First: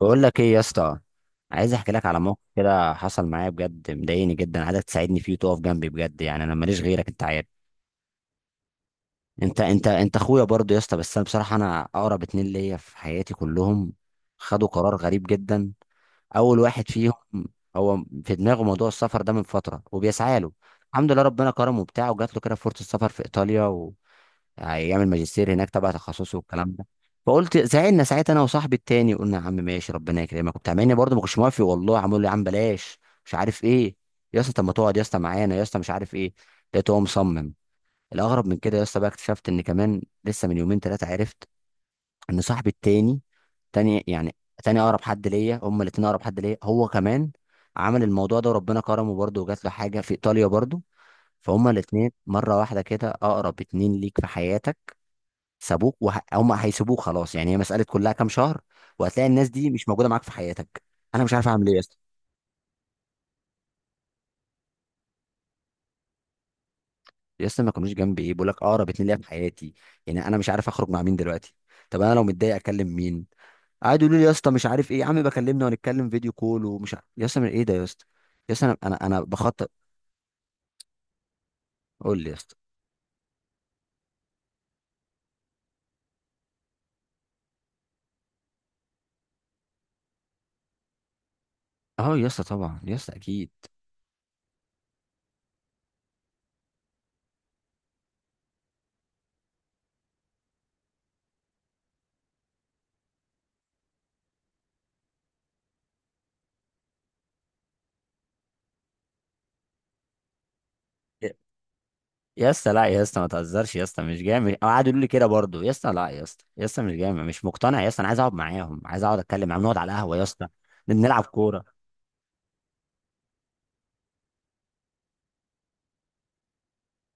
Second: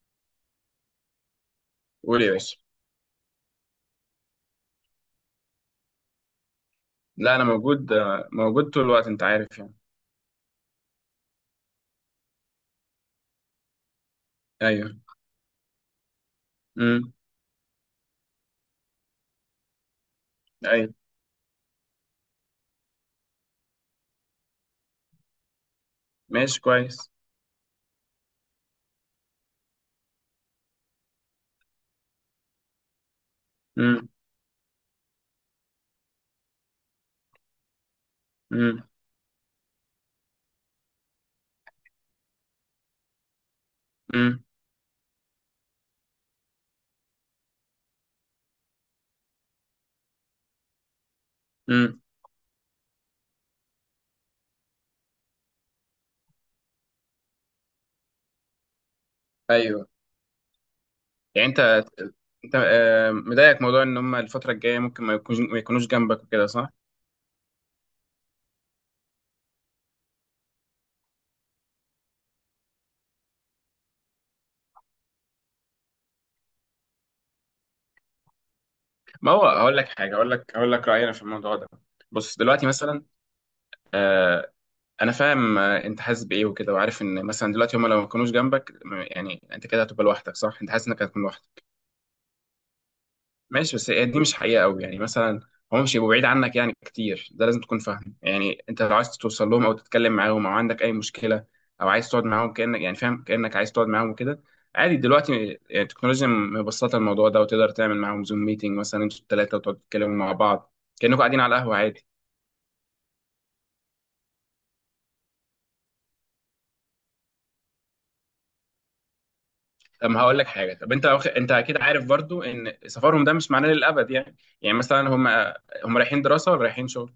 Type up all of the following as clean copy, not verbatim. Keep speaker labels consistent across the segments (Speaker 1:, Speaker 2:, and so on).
Speaker 1: بقول لك ايه يا اسطى؟ عايز احكي لك على
Speaker 2: قول يا
Speaker 1: موقف
Speaker 2: باشا.
Speaker 1: كده حصل معايا، بجد مضايقني جدا، عايزك تساعدني فيه وتقف جنبي بجد، يعني انا ماليش غيرك انت
Speaker 2: لا، انا
Speaker 1: عارف.
Speaker 2: موجود، موجود طول الوقت انت عارف
Speaker 1: انت
Speaker 2: يعني.
Speaker 1: انت انت اخويا برضه يا اسطى، بس انا بصراحه انا اقرب اتنين ليا في حياتي كلهم خدوا قرار
Speaker 2: ايوه.
Speaker 1: غريب جدا. اول واحد
Speaker 2: امم.
Speaker 1: فيهم هو في دماغه موضوع السفر ده من فتره وبيسعى له،
Speaker 2: ايوه،
Speaker 1: الحمد لله ربنا كرمه وبتاعه وجات له كده فرصه سفر في ايطاليا، هيعمل ماجستير هناك تبع تخصصه
Speaker 2: ماشي
Speaker 1: والكلام ده.
Speaker 2: كويس.
Speaker 1: فقلت زعلنا ساعتها انا وصاحبي التاني، قلنا يا عم ماشي ربنا يكرمك وبتاع، مع اني برضه ما كنتش موافق والله، عمال يقول لي يا عم بلاش مش عارف ايه
Speaker 2: امم.
Speaker 1: يا اسطى، طب ما تقعد يا اسطى معانا يا اسطى مش عارف ايه. لقيته هو مصمم. الاغرب من كده
Speaker 2: امم.
Speaker 1: يا اسطى بقى، اكتشفت ان كمان لسه من يومين ثلاثه عرفت ان صاحبي التاني، تاني يعني،
Speaker 2: امم.
Speaker 1: تاني اقرب حد ليا، هما الاتنين اقرب حد ليا، هو كمان عمل الموضوع ده وربنا كرمه برضه وجات له حاجه في ايطاليا برضه. فهما
Speaker 2: امم.
Speaker 1: الاتنين مره واحده كده، اقرب اتنين ليك في حياتك سابوك وهم هيسيبوك خلاص، يعني هي مساله كلها كام شهر وهتلاقي الناس دي
Speaker 2: ايوه.
Speaker 1: مش موجوده معاك في حياتك. انا مش عارف
Speaker 2: يعني انت
Speaker 1: اعمل ايه يا اسطى.
Speaker 2: انت مضايقك موضوع ان هم الفتره الجايه ممكن ما يكونوش جنبك وكده، صح؟
Speaker 1: يا اسطى ما كانوش جنبي ايه، بقول لك اقرب اتنين ليا في حياتي. يعني انا مش عارف اخرج مع مين دلوقتي، طب انا لو متضايق اكلم مين؟ قعدوا يقولوا لي يا اسطى مش عارف ايه يا عم بكلمنا ونتكلم فيديو كول ومش عارف يا اسطى من ايه ده يا اسطى. يا اسطى انا
Speaker 2: ما هو
Speaker 1: بخطط.
Speaker 2: هقول لك حاجه، هقول لك رايي انا في الموضوع ده.
Speaker 1: قول لي يا
Speaker 2: بص
Speaker 1: اسطى.
Speaker 2: دلوقتي مثلا، آه، انا فاهم انت حاسس بايه وكده، وعارف ان مثلا دلوقتي هم لو ما يكونوش جنبك، يعني انت كده هتبقى لوحدك، صح؟ انت حاسس انك هتكون لوحدك.
Speaker 1: اه يا اسطى طبعا يا اسطى اكيد.
Speaker 2: ماشي، بس هي دي مش حقيقة قوي، يعني مثلا هم مش هيبقوا بعيد عنك يعني كتير، ده لازم تكون فاهم. يعني انت لو عايز توصل لهم او تتكلم معاهم او عندك اي مشكلة او عايز تقعد معاهم كأنك، يعني فاهم، كأنك عايز تقعد معاهم وكده، عادي دلوقتي. يعني التكنولوجيا مبسطة الموضوع ده، وتقدر تعمل معاهم زوم ميتنج مثلا انتوا الثلاثة، وتقعدوا تتكلموا مع بعض كأنكم قاعدين على القهوة عادي.
Speaker 1: يا اسطى لا يا اسطى ما تهزرش يا اسطى، مش جامد. أو قعدوا يقولوا لي كده برضه، يا اسطى لا يا اسطى يا اسطى مش جامد، مش مقتنع يا اسطى، انا عايز اقعد معاهم، عايز اقعد اتكلم معاهم، نقعد على
Speaker 2: طب
Speaker 1: القهوه
Speaker 2: ما
Speaker 1: يا
Speaker 2: هقول
Speaker 1: اسطى،
Speaker 2: لك حاجة، طب انت،
Speaker 1: نلعب
Speaker 2: انت
Speaker 1: كوره.
Speaker 2: اكيد عارف برضو ان سفرهم ده مش معناه للأبد يعني. يعني مثلا هم رايحين دراسة ولا رايحين شغل؟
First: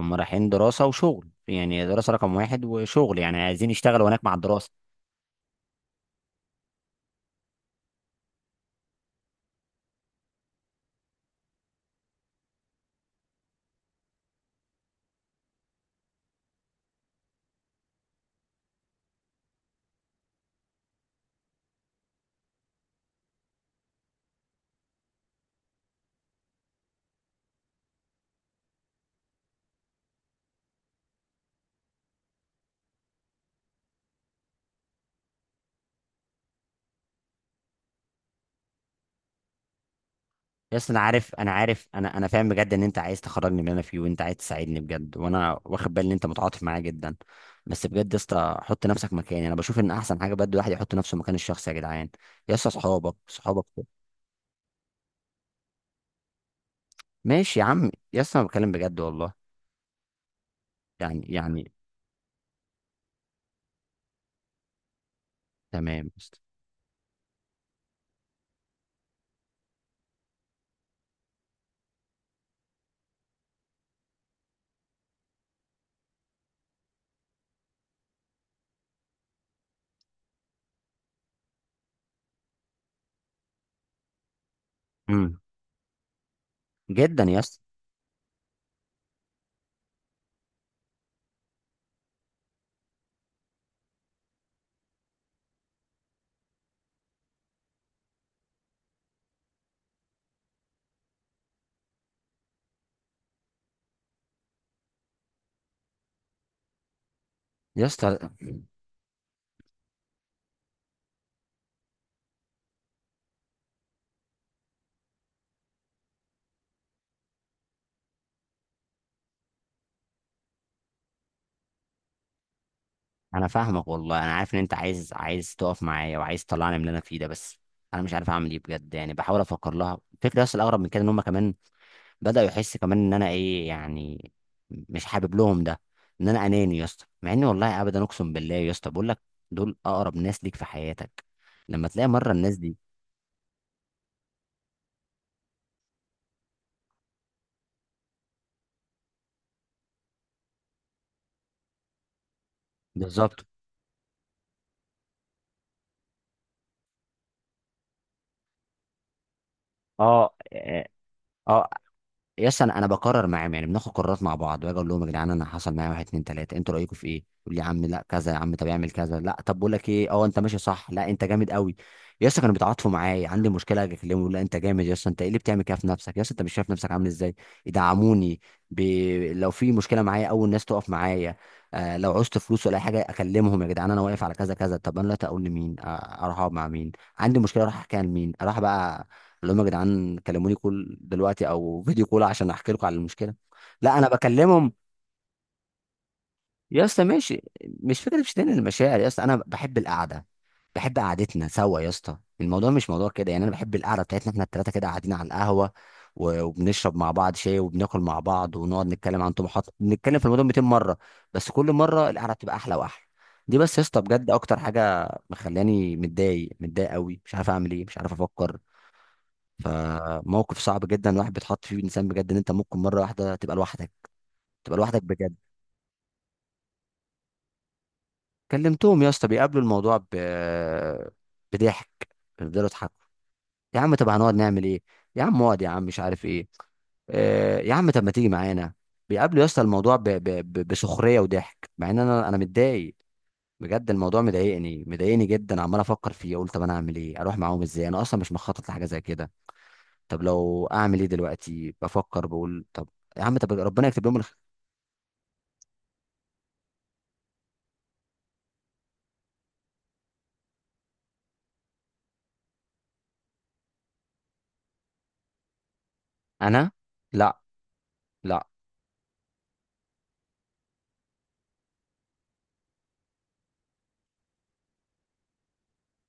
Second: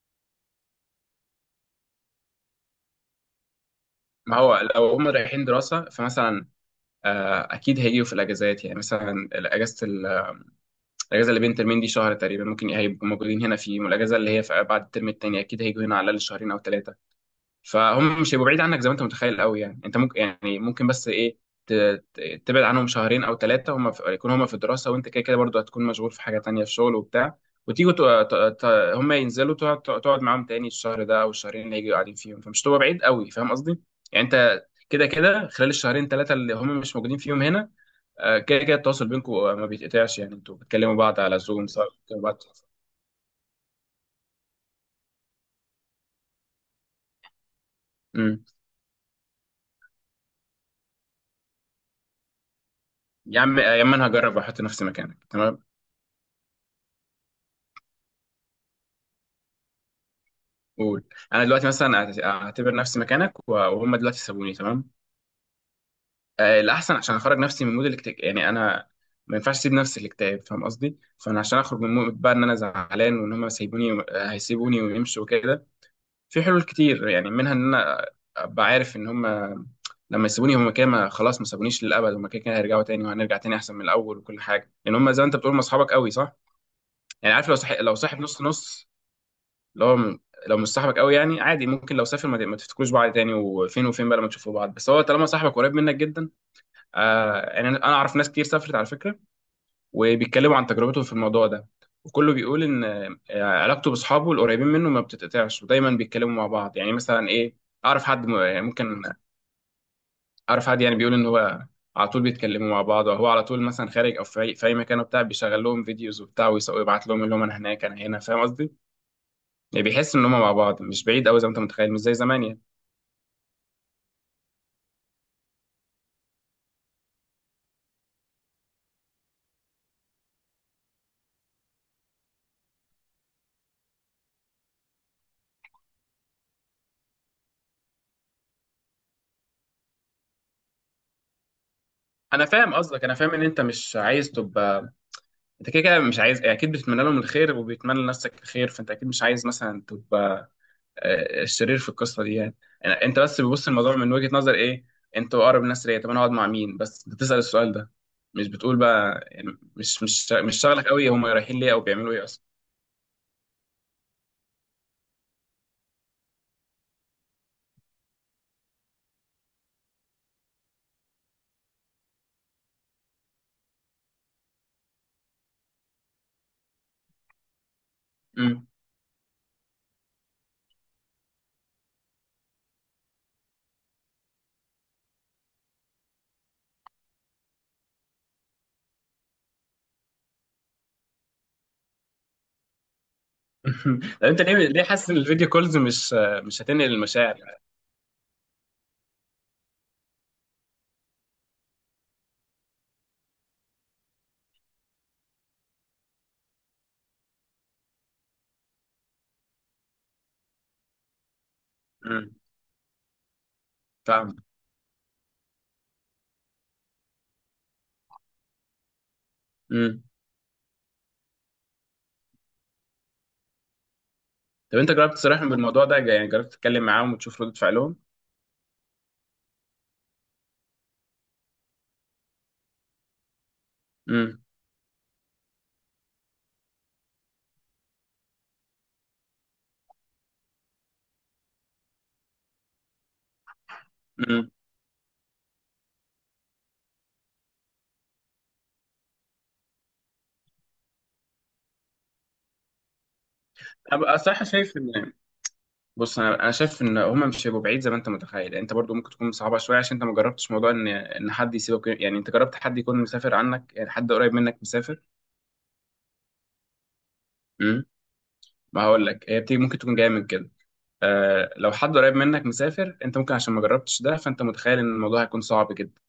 Speaker 1: هم رايحين دراسه وشغل، يعني دراسه رقم واحد وشغل يعني عايزين يشتغلوا هناك مع
Speaker 2: ما هو
Speaker 1: الدراسه.
Speaker 2: لو هم رايحين دراسة فمثلا اكيد هيجوا في الاجازات، يعني مثلا الاجازه الاجازه اللي بين ترمين دي شهر تقريبا، ممكن هيبقوا موجودين هنا في يوم. الاجازه اللي هي في بعد الترم التاني اكيد هيجوا هنا على الاقل شهرين او ثلاثه. فهم مش هيبقوا بعيد عنك زي ما انت متخيل قوي يعني، انت ممكن، يعني ممكن بس ايه، ت- تبعد عنهم شهرين او ثلاثه، هم في... يكون هم في الدراسه وانت كده كده برضه هتكون مشغول في حاجه تانيه في شغل وبتاع، وتيجوا، هم ينزلوا، تقعد معاهم تاني الشهر ده او الشهرين اللي هيجوا قاعدين فيهم، فمش تبقى بعيد قوي، فاهم قصدي؟ يعني انت كده كده خلال الشهرين ثلاثه اللي هم مش موجودين فيهم هنا، كده كده التواصل بينكم ما بيتقطعش، يعني انتوا
Speaker 1: يا اسطى
Speaker 2: بتكلموا
Speaker 1: انا
Speaker 2: بعض
Speaker 1: عارف،
Speaker 2: على
Speaker 1: انا
Speaker 2: زوم سواء
Speaker 1: عارف، انا
Speaker 2: بتكلموا
Speaker 1: انا
Speaker 2: بعض.
Speaker 1: فاهم بجد ان انت عايز تخرجني من اللي انا فيه وانت عايز تساعدني بجد، وانا واخد بالي ان انت متعاطف معايا جدا. بس بجد يا
Speaker 2: امم.
Speaker 1: اسطى حط نفسك مكاني، انا بشوف ان احسن حاجه بجد الواحد يحط نفسه مكان الشخص يا جدعان. يا اسطى صحابك
Speaker 2: يا عم،
Speaker 1: صحابك
Speaker 2: انا هجرب واحط نفسي مكانك، تمام.
Speaker 1: ماشي يا عم يا اسطى، انا بتكلم بجد والله.
Speaker 2: قول.
Speaker 1: يعني
Speaker 2: انا دلوقتي
Speaker 1: يعني
Speaker 2: مثلا، اعتبر نفسي مكانك، وهم دلوقتي سابوني، تمام.
Speaker 1: تمام يا اسطى.
Speaker 2: الاحسن عشان اخرج نفسي من مود الاكتئاب، يعني انا ما ينفعش اسيب نفسي الاكتئاب، فاهم قصدي؟ فانا عشان اخرج من مود بقى ان انا زعلان وان هم سايبوني، هيسيبوني ويمشوا وكده، في حلول كتير، يعني منها ان انا ابقى عارف ان هم لما يسيبوني هم كده، خلاص ما سابونيش للابد، هم كده كده هيرجعوا تاني وهنرجع تاني احسن من الاول وكل حاجه، لان هم زي ما انت
Speaker 1: امم.
Speaker 2: بتقول هم اصحابك قوي، صح؟
Speaker 1: جدا
Speaker 2: يعني
Speaker 1: يا
Speaker 2: عارف، لو
Speaker 1: اسطى.
Speaker 2: صح... لو صاحب نص نص، لو م- لو مش صاحبك قوي يعني عادي ممكن لو سافر ما، ما تفتكروش بعض تاني، وفين وفين بقى لما تشوفوا بعض، بس هو طالما صاحبك قريب منك جدا. يعني انا اعرف ناس كتير سافرت على فكره، وبيتكلموا عن تجربتهم في الموضوع ده، وكله بيقول ان علاقته باصحابه القريبين منه ما بتتقطعش، ودايما بيتكلموا مع بعض يعني. مثلا ايه،
Speaker 1: يا
Speaker 2: اعرف
Speaker 1: اسطى
Speaker 2: حد ممكن اعرف حد يعني بيقول ان هو على طول بيتكلموا مع بعض، وهو على طول مثلا خارج او في في أي مكان وبتاع، بيشغل لهم فيديوز وبتاع، ويبعت لهم اللي هم انا هناك انا هنا، فاهم قصدي؟ يعني بيحس ان هم مع بعض مش بعيد قوي زي ما انت متخيل، مش زي زمان يعني.
Speaker 1: انا فاهمك والله، انا عارف ان انت عايز تقف معايا وعايز تطلعني من اللي انا فيه ده، بس انا مش عارف اعمل ايه بجد، يعني بحاول افكر لها الفكره يا اسطى. الاغرب من كده ان هم كمان بداوا يحس كمان ان انا ايه يعني، مش حابب لهم ده، ان انا اناني يا اسطى، مع اني والله ابدا اقسم بالله. يا اسطى بقول لك دول اقرب ناس ليك في حياتك، لما تلاقي مره
Speaker 2: انا
Speaker 1: الناس
Speaker 2: فاهم
Speaker 1: دي.
Speaker 2: قصدك، انا فاهم ان انت مش عايز تبقى، انت كده كده مش عايز، اكيد بتتمنى لهم الخير وبيتمنى لنفسك الخير، فانت اكيد مش عايز مثلا تبقى الشرير في القصه دي يعني. انت بس
Speaker 1: بالظبط.
Speaker 2: بتبص الموضوع من وجهه نظر ايه، انتوا اقرب الناس ليا، طب انا اقعد مع مين؟ بس انت بتسال السؤال ده، مش بتقول بقى يعني
Speaker 1: اه.
Speaker 2: مش شغلك قوي هم رايحين
Speaker 1: اه.
Speaker 2: ليه او بيعملوا ايه اصلا.
Speaker 1: يس، انا انا بقرر معاهم، يعني بناخد قرارات مع بعض، باجي اقول لهم يا جدعان انا حصل معايا واحد اتنين تلاته، انتوا رايكم في ايه؟ يقول لي يا عم لا كذا، يا عم طب اعمل كذا، لا طب بقول لك ايه، اه انت ماشي صح، لا انت جامد قوي. يس كانوا بيتعاطفوا معايا، عندي مشكله اجي اكلمهم يقول لا انت جامد، يس انت ايه اللي بتعمل كده في نفسك، يس انت مش شايف نفسك عامل ازاي؟ يدعموني
Speaker 2: امم.
Speaker 1: ب... لو في مشكله معايا اول ناس تقف معايا. آه لو عوزت فلوس ولا اي حاجه اكلمهم يا جدعان انا واقف على كذا كذا. طب انا دلوقتي اقول لمين؟ آه اروح اقعد مع مين؟ عندي مشكله اروح احكيها لمين؟ اروح بقى اللي هم يا جدعان كلموني كل دلوقتي او فيديو كول عشان احكي لكم على المشكله. لا انا
Speaker 2: طب انت ليه،
Speaker 1: بكلمهم
Speaker 2: حاسس ان الفيديو كولز مش، مش
Speaker 1: يا
Speaker 2: هتنقل
Speaker 1: اسطى
Speaker 2: المشاعر؟
Speaker 1: ماشي، مش فكره مش تاني المشاعر يا اسطى، انا بحب القعده، بحب قعدتنا سوا يا اسطى، الموضوع مش موضوع كده يعني، انا بحب القعده بتاعتنا احنا الثلاثه كده قاعدين على القهوه وبنشرب مع بعض شاي وبناكل مع بعض ونقعد نتكلم عن طموحات، بنتكلم في الموضوع 200 مره بس كل مره القعده
Speaker 2: امم.
Speaker 1: بتبقى احلى واحلى. دي بس يا اسطى بجد
Speaker 2: فاهم.
Speaker 1: اكتر حاجه مخلاني متضايق، متضايق قوي، مش عارف اعمل ايه، مش عارف افكر.
Speaker 2: امم.
Speaker 1: فموقف صعب جدا الواحد بيتحط فيه، انسان بجد ان انت ممكن مره واحده تبقى لوحدك، تبقى
Speaker 2: طب انت
Speaker 1: لوحدك
Speaker 2: جربت
Speaker 1: بجد.
Speaker 2: تصارحهم بالموضوع ده؟ يعني جربت تتكلم معاهم وتشوف ردة فعلهم؟
Speaker 1: كلمتهم يا اسطى، بيقابلوا الموضوع بضحك، بيفضلوا يضحكوا، يا عم طب هنقعد
Speaker 2: امم.
Speaker 1: نعمل ايه، يا عم اقعد يا عم مش عارف ايه، يا عم طب ما تيجي معانا. بيقابلوا يا اسطى الموضوع بسخريه وضحك، مع ان انا متضايق بجد، الموضوع
Speaker 2: امم.
Speaker 1: مضايقني، مضايقني جدا، عمال افكر فيه اقول طب انا اعمل ايه، اروح معاهم ازاي، انا اصلا مش مخطط لحاجه زي كده. طب لو اعمل ايه دلوقتي بفكر بقول طب، يا عم طب ربنا
Speaker 2: انا
Speaker 1: يكتب لهم.
Speaker 2: بقى صراحه شايف ان، بص، انا شايف ان هما مش هيبقوا بعيد زي ما انت متخيل. انت برضو ممكن تكون صعبه شويه عشان انت ما جربتش موضوع ان حد يسيبك، يعني انت جربت حد يكون مسافر عنك؟ يعني حد قريب منك مسافر؟
Speaker 1: انا. لا
Speaker 2: امم.
Speaker 1: لا.
Speaker 2: ما هقول لك، هي بتيجي ممكن تكون جايه من كده. لو حد قريب منك مسافر انت ممكن عشان ما جربتش ده، فانت متخيل ان الموضوع هيكون صعب جدا.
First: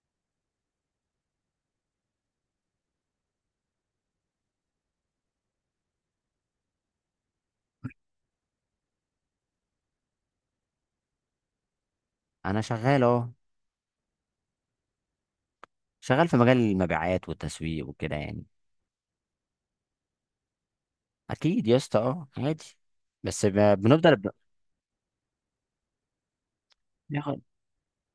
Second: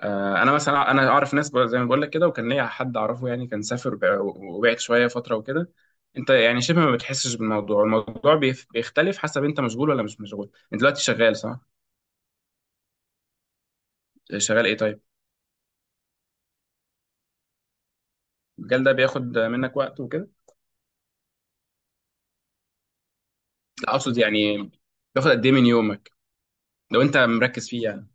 Speaker 2: انا مثلا، انا اعرف ناس، زي ما بقول لك كده، وكان ليا حد اعرفه، يعني كان سافر، وبعد شويه فتره وكده، انت يعني شبه ما بتحسش بالموضوع. الموضوع بيختلف حسب انت مشغول ولا مش مشغول. انت دلوقتي شغال، صح؟
Speaker 1: انا شغال اه.
Speaker 2: شغال ايه، طيب؟
Speaker 1: شغال في مجال المبيعات والتسويق وكده يعني.
Speaker 2: المجال ده بياخد منك وقت وكده؟
Speaker 1: اكيد يا اسطى اه عادي. بس ب-
Speaker 2: لا،
Speaker 1: بنفضل
Speaker 2: اقصد
Speaker 1: ب-
Speaker 2: يعني بياخد قد ايه من يومك لو انت
Speaker 1: بياخد
Speaker 2: مركز فيه يعني؟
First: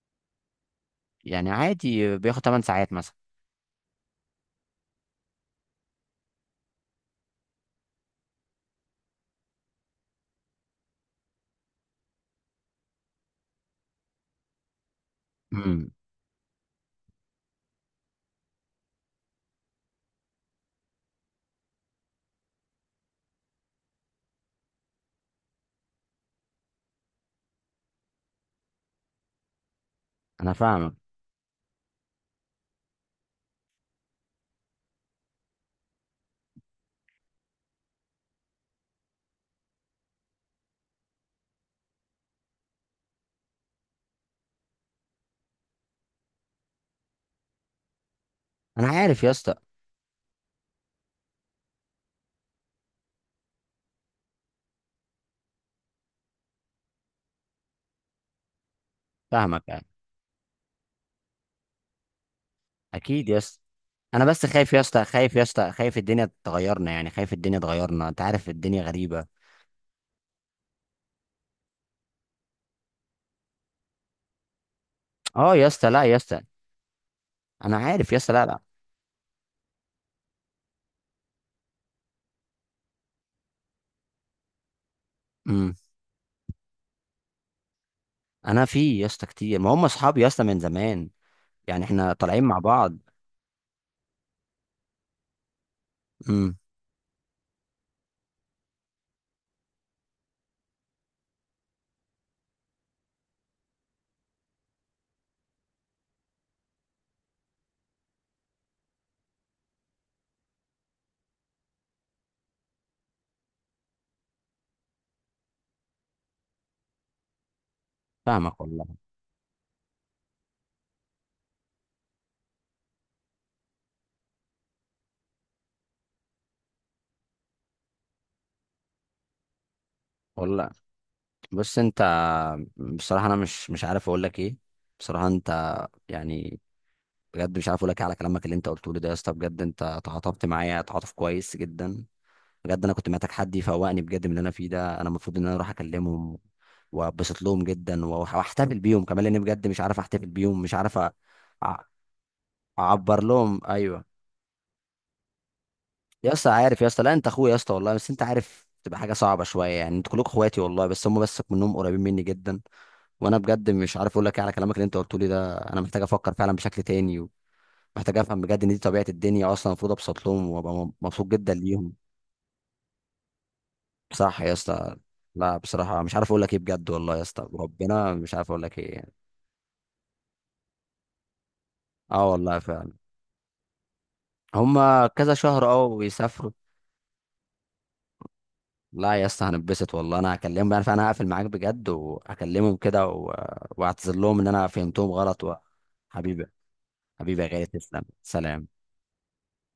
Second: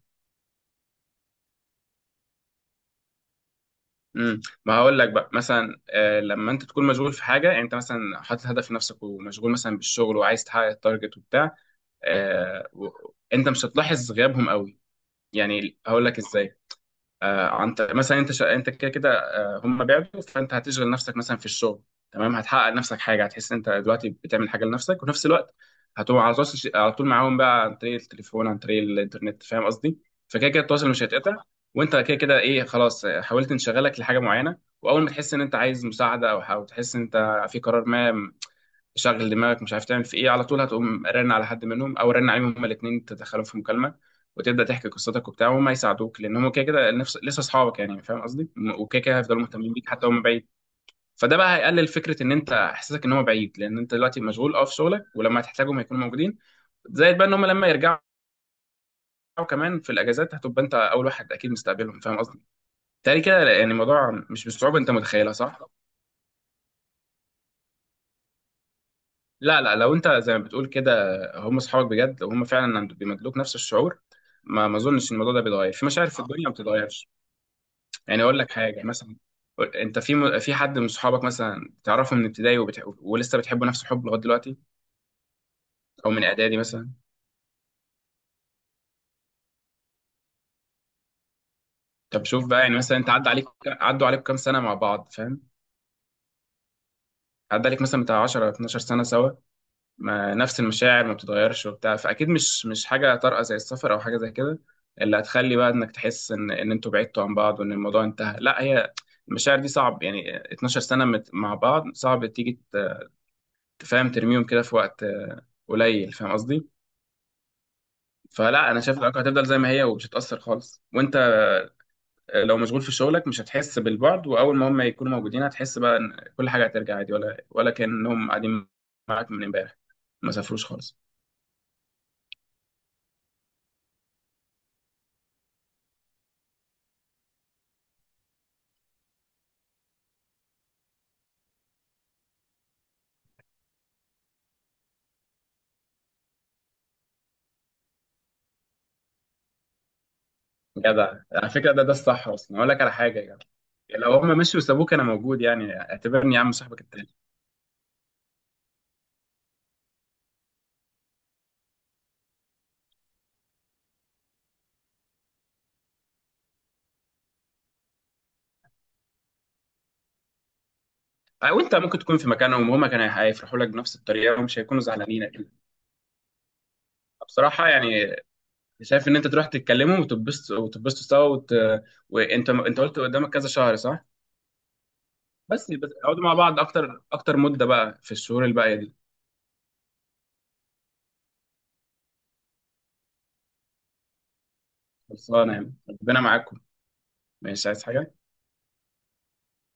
Speaker 1: يعني عادي بياخد 8 ساعات مثلا.
Speaker 2: امم. ما هقول لك بقى مثلا، لما انت تكون مشغول في حاجه، يعني انت مثلا حاطط هدف لنفسك ومشغول مثلا بالشغل وعايز تحقق التارجت وبتاع، آه و... انت مش هتلاحظ غيابهم قوي. يعني
Speaker 1: امم.
Speaker 2: هقول لك ازاي، انت مثلا انت، انت كده كده، هم بعدوا، فانت هتشغل نفسك مثلا في الشغل، تمام. هتحقق لنفسك حاجه، هتحس ان انت دلوقتي بتعمل حاجه لنفسك، وفي نفس الوقت هتبقى على تواصل، على طول معاهم بقى عن طريق التليفون، عن طريق الانترنت، فاهم قصدي؟ فكده
Speaker 1: انا
Speaker 2: كده التواصل
Speaker 1: فاهمك.
Speaker 2: مش هيتقطع. وانت كده كده ايه، خلاص، حاولت انشغلك لحاجه معينه، واول ما تحس ان انت عايز مساعده، او تحس ان انت في قرار ما، شغل دماغك مش عارف تعمل في ايه، على طول هتقوم رن على حد منهم او رن عليهم هما الاثنين، تدخلهم في مكالمه وتبدا تحكي قصتك وبتاع، وهم هيساعدوك، لان هم كده كده نفس لسه اصحابك يعني، فاهم قصدي؟
Speaker 1: انا
Speaker 2: وكده كده
Speaker 1: عارف يا
Speaker 2: هيفضلوا
Speaker 1: اسطى.
Speaker 2: مهتمين بيك حتى هم بعيد. فده بقى هيقلل فكره ان انت احساسك ان هم بعيد، لان انت دلوقتي مشغول في شغلك، ولما هتحتاجهم هيكونوا موجودين. زائد بقى ان هم لما يرجعوا
Speaker 1: فاهمك
Speaker 2: كمان
Speaker 1: يعني.
Speaker 2: في الاجازات، هتبقى انت اول واحد اكيد مستقبلهم، فاهم قصدي؟ تالي
Speaker 1: اكيد
Speaker 2: كده
Speaker 1: يا اسطى.
Speaker 2: يعني الموضوع
Speaker 1: انا بس
Speaker 2: مش
Speaker 1: خايف
Speaker 2: بالصعوبه
Speaker 1: يا
Speaker 2: انت
Speaker 1: اسطى،
Speaker 2: متخيلها،
Speaker 1: خايف يا
Speaker 2: صح؟
Speaker 1: اسطى، خايف الدنيا تغيرنا، يعني خايف الدنيا تغيرنا، انت عارف الدنيا غريبة.
Speaker 2: لا لا، لو انت زي ما بتقول كده، هم اصحابك بجد، لو هم فعلا، بيمدلوك نفس الشعور، ما ما اظنش ان الموضوع ده
Speaker 1: اه يا
Speaker 2: بيتغير في
Speaker 1: اسطى لا
Speaker 2: مشاعر
Speaker 1: يا
Speaker 2: في،
Speaker 1: اسطى،
Speaker 2: الدنيا ما بتتغيرش.
Speaker 1: انا عارف يا
Speaker 2: يعني
Speaker 1: اسطى،
Speaker 2: اقول
Speaker 1: لا
Speaker 2: لك
Speaker 1: لا.
Speaker 2: حاجه مثلا، انت في، في حد من صحابك مثلا تعرفه من ابتدائي، ولسه بتحبه نفس الحب لغايه دلوقتي،
Speaker 1: امم.
Speaker 2: او من اعدادي مثلا؟
Speaker 1: انا في يا اسطى كتير، ما هم اصحابي يا اسطى من زمان، يعني احنا
Speaker 2: طب
Speaker 1: طالعين
Speaker 2: شوف
Speaker 1: مع
Speaker 2: بقى، يعني مثلا
Speaker 1: بعض.
Speaker 2: انت، عدى عليك عدوا عليك كام سنه مع بعض، فاهم؟
Speaker 1: امم.
Speaker 2: عدى عليك مثلا بتاع 10 12 سنه سوا، ما نفس المشاعر ما بتتغيرش وبتاع، فاكيد مش حاجه طارئه زي السفر او حاجه زي كده اللي هتخلي بقى انك تحس ان انتوا بعدتوا عن بعض وان الموضوع انتهى، لا. هي المشاعر دي صعب، يعني 12 سنه، مع بعض صعب تيجي، تفهم ترميهم كده في وقت، قليل، فاهم قصدي؟
Speaker 1: فاهمك
Speaker 2: فلا، انا
Speaker 1: والله.
Speaker 2: شايف العلاقه هتفضل زي ما هي ومش هتاثر خالص، وانت، لو مشغول في شغلك مش هتحس بالبعد، واول ما هم يكونوا موجودين هتحس بقى ان كل حاجه هترجع عادي، ولا كانهم قاعدين معاك من امبارح، ما سافروش
Speaker 1: والله.
Speaker 2: خالص.
Speaker 1: بص انت، بصراحه انا مش عارف اقول لك ايه، بصراحه انت، يعني، بجد مش عارف اقول لك ايه على كلامك اللي انت قلته لي ده يا اسطى، بجد انت تعاطفت معايا تعاطف كويس جدا. بجد انا كنت محتاج حد يفوقني بجد من اللي انا فيه ده، انا المفروض ان انا اروح اكلمهم وابسط لهم جدا، واحتفل بيهم كمان، لان بجد مش عارف احتفل بيهم، مش عارف
Speaker 2: جدع، على فكرة،
Speaker 1: أع-
Speaker 2: ده الصح أصلا. أقول لك على حاجة
Speaker 1: اعبر
Speaker 2: يا جدع،
Speaker 1: لهم ايوه.
Speaker 2: لو هم مشوا وسابوك أنا موجود يعني،
Speaker 1: يا
Speaker 2: اعتبرني يا
Speaker 1: اسطى
Speaker 2: عم
Speaker 1: عارف
Speaker 2: صاحبك
Speaker 1: يا اسطى، لا
Speaker 2: التاني.
Speaker 1: انت اخويا يا اسطى والله، بس انت عارف تبقى حاجه صعبه شويه يعني، انتوا كلكم اخواتي والله، بس هم بس منهم قريبين مني جدا. وانا بجد مش عارف اقول لك ايه على كلامك اللي انت قلته لي ده، انا محتاج افكر فعلا بشكل تاني، ومحتاج افهم بجد ان دي طبيعه الدنيا اصلا، المفروض ابسط لهم وابقى مبسوط جدا
Speaker 2: أو أنت
Speaker 1: ليهم.
Speaker 2: ممكن تكون في مكانهم، وهم كانوا هيفرحوا لك بنفس الطريقة،
Speaker 1: صح يا
Speaker 2: ومش هيكونوا
Speaker 1: اسطى.
Speaker 2: زعلانين أكيد.
Speaker 1: لا بصراحه مش عارف اقول لك ايه بجد والله يا اسطى،
Speaker 2: بصراحة
Speaker 1: ربنا،
Speaker 2: يعني،
Speaker 1: مش عارف اقول لك ايه
Speaker 2: شايف
Speaker 1: يعني.
Speaker 2: إن أنت تروح تتكلموا وتتبسطوا وتتبسطوا سوا وت...
Speaker 1: اه والله
Speaker 2: أنت
Speaker 1: فعلا.
Speaker 2: قلت قدامك كذا شهر، صح؟
Speaker 1: هم. كذا شهر اه
Speaker 2: بس اقعدوا مع
Speaker 1: ويسافروا.
Speaker 2: بعض أكتر أكتر مدة بقى في الشهور الباقية دي.
Speaker 1: لا يا اسطى هنبسط والله، انا هكلمهم بقى، فانا هقفل معاك بجد وهكلمهم كده، و... واعتذر لهم ان انا فهمتهم غلط.
Speaker 2: خلصانة
Speaker 1: و...
Speaker 2: يعني. ربنا
Speaker 1: حبيبي،
Speaker 2: معاكم.
Speaker 1: حبيبي يا غالي،
Speaker 2: مش عايز
Speaker 1: تسلم،
Speaker 2: حاجة.
Speaker 1: سلام.